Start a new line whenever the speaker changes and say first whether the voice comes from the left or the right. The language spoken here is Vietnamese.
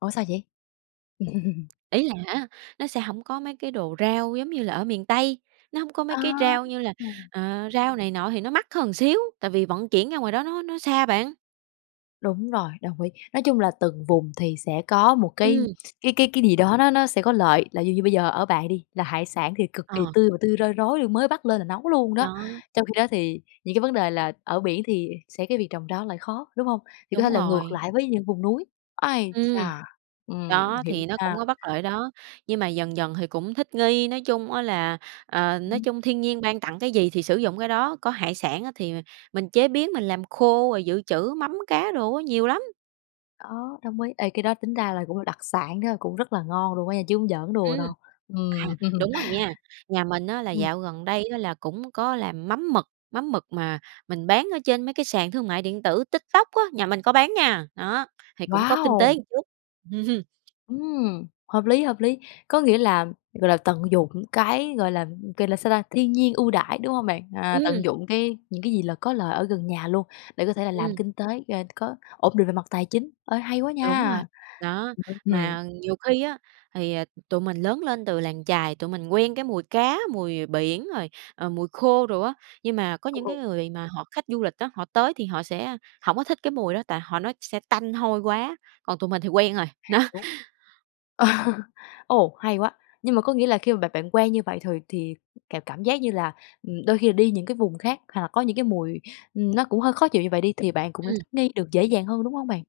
left: Ủa sao vậy?
right: Ý là hả, nó sẽ hổng có mấy cái đồ rau giống như là ở miền Tây, nó hông có mấy
left: Ờ,
right: cái rau như là
left: ừm.
right: ờ, rau này nọ thì nó mắc hơn một xíu, tại vì vận chuyển ra ngoài đó nó nó xa bạn.
left: Đúng rồi, đồng ý. Nói chung là từng vùng thì sẽ có một cái
right: Ừm.
left: cái cái cái gì đó nó nó sẽ có lợi, là ví dụ như bây giờ ở bạn đi, là hải sản thì cực kỳ
right: Ờ.
left: tươi và tươi roi rói, mới bắt lên là nấu luôn đó,
right: Đó.
left: trong khi đó thì những cái vấn đề là ở biển thì sẽ cái việc trồng rau lại khó, đúng hông? Thì có thể
right: Đúng
left: là ngược
right: rồi.
left: lại với những vùng núi. Ai
right: Ừm,
left: chà, ừm,
right: đó,
left: hiểu
right: thì nó
left: nha.
right: cũng có bất lợi đó, nhưng mà dần dần thì cũng thích nghi. Nói chung á là, ờ, nói chung thiên nhiên
left: [unintelligible]
right: ban tặng cái gì thì sử dụng cái đó, có hải sản á thì mình chế biến mình làm khô rồi dự trữ mắm cá đồ á, nhiều lắm.
left: Đó, đồng ý, ê cái đó tính ra là cũng là đặc sản đó, cũng rất là ngon luôn á nha, chứ hông giỡn đùa
right: Ừm,
left: đâu,
right: à,
left: ừm.
right: đúng rồi nha. Nhà mình á là
left: Ừm.
right: dạo gần đây á là cũng có làm mắm mực, mắm mực mà mình bán ở trên mấy cái sàn thương mại điện tử TikTok á, nhà mình có bán nha, đó, thì cũng có kinh tế
left: Wow!
right: một chút.
left: Ừm, hợp lý, hợp lý. Có nghĩa là, gọi là, tận dụng cái, gọi là, gọi là sao ta, thiên nhiên ưu đãi, đúng hông bạn? À,
right: Ừm.
left: tận dụng cái những cái gì là có lợi ở gần nhà luôn, để có thể là làm
right: Ừm.
left: kinh tế, ờ, có ổn định về mặt tài chính, ơi hay quá
right: Đúng rồi,
left: nha.
right: đó.
left: [unintelligible] Ừm.
right: Mà nhiều khi á, thì, à, tụi mình lớn lên từ làng chài, tụi mình quen cái mùi cá, mùi, à, biển rồi, à, mùi khô đồ á, nhưng mà có
left: Ừ,
right: những cái
left: ừ.
right: người mà họ khách du lịch á, họ tới thì họ sẽ hổng có thích cái mùi đó, tại họ nói sẽ tanh hôi quá, còn tụi mình thì quen rồi, đó.
left: Hiểu. Ồ, hay quá! Nhưng mà có nghĩa là khi mà bạn bạn quen như vậy thì thì cảm cảm giác như là, ừm, đôi khi là đi những cái vùng khác hoặc là có những cái mùi nó cũng hơi khó chịu như vậy đi thì bạn cũng đã
right: Ừm.
left: thích nghi được dễ dàng hơn, đúng hông bạn?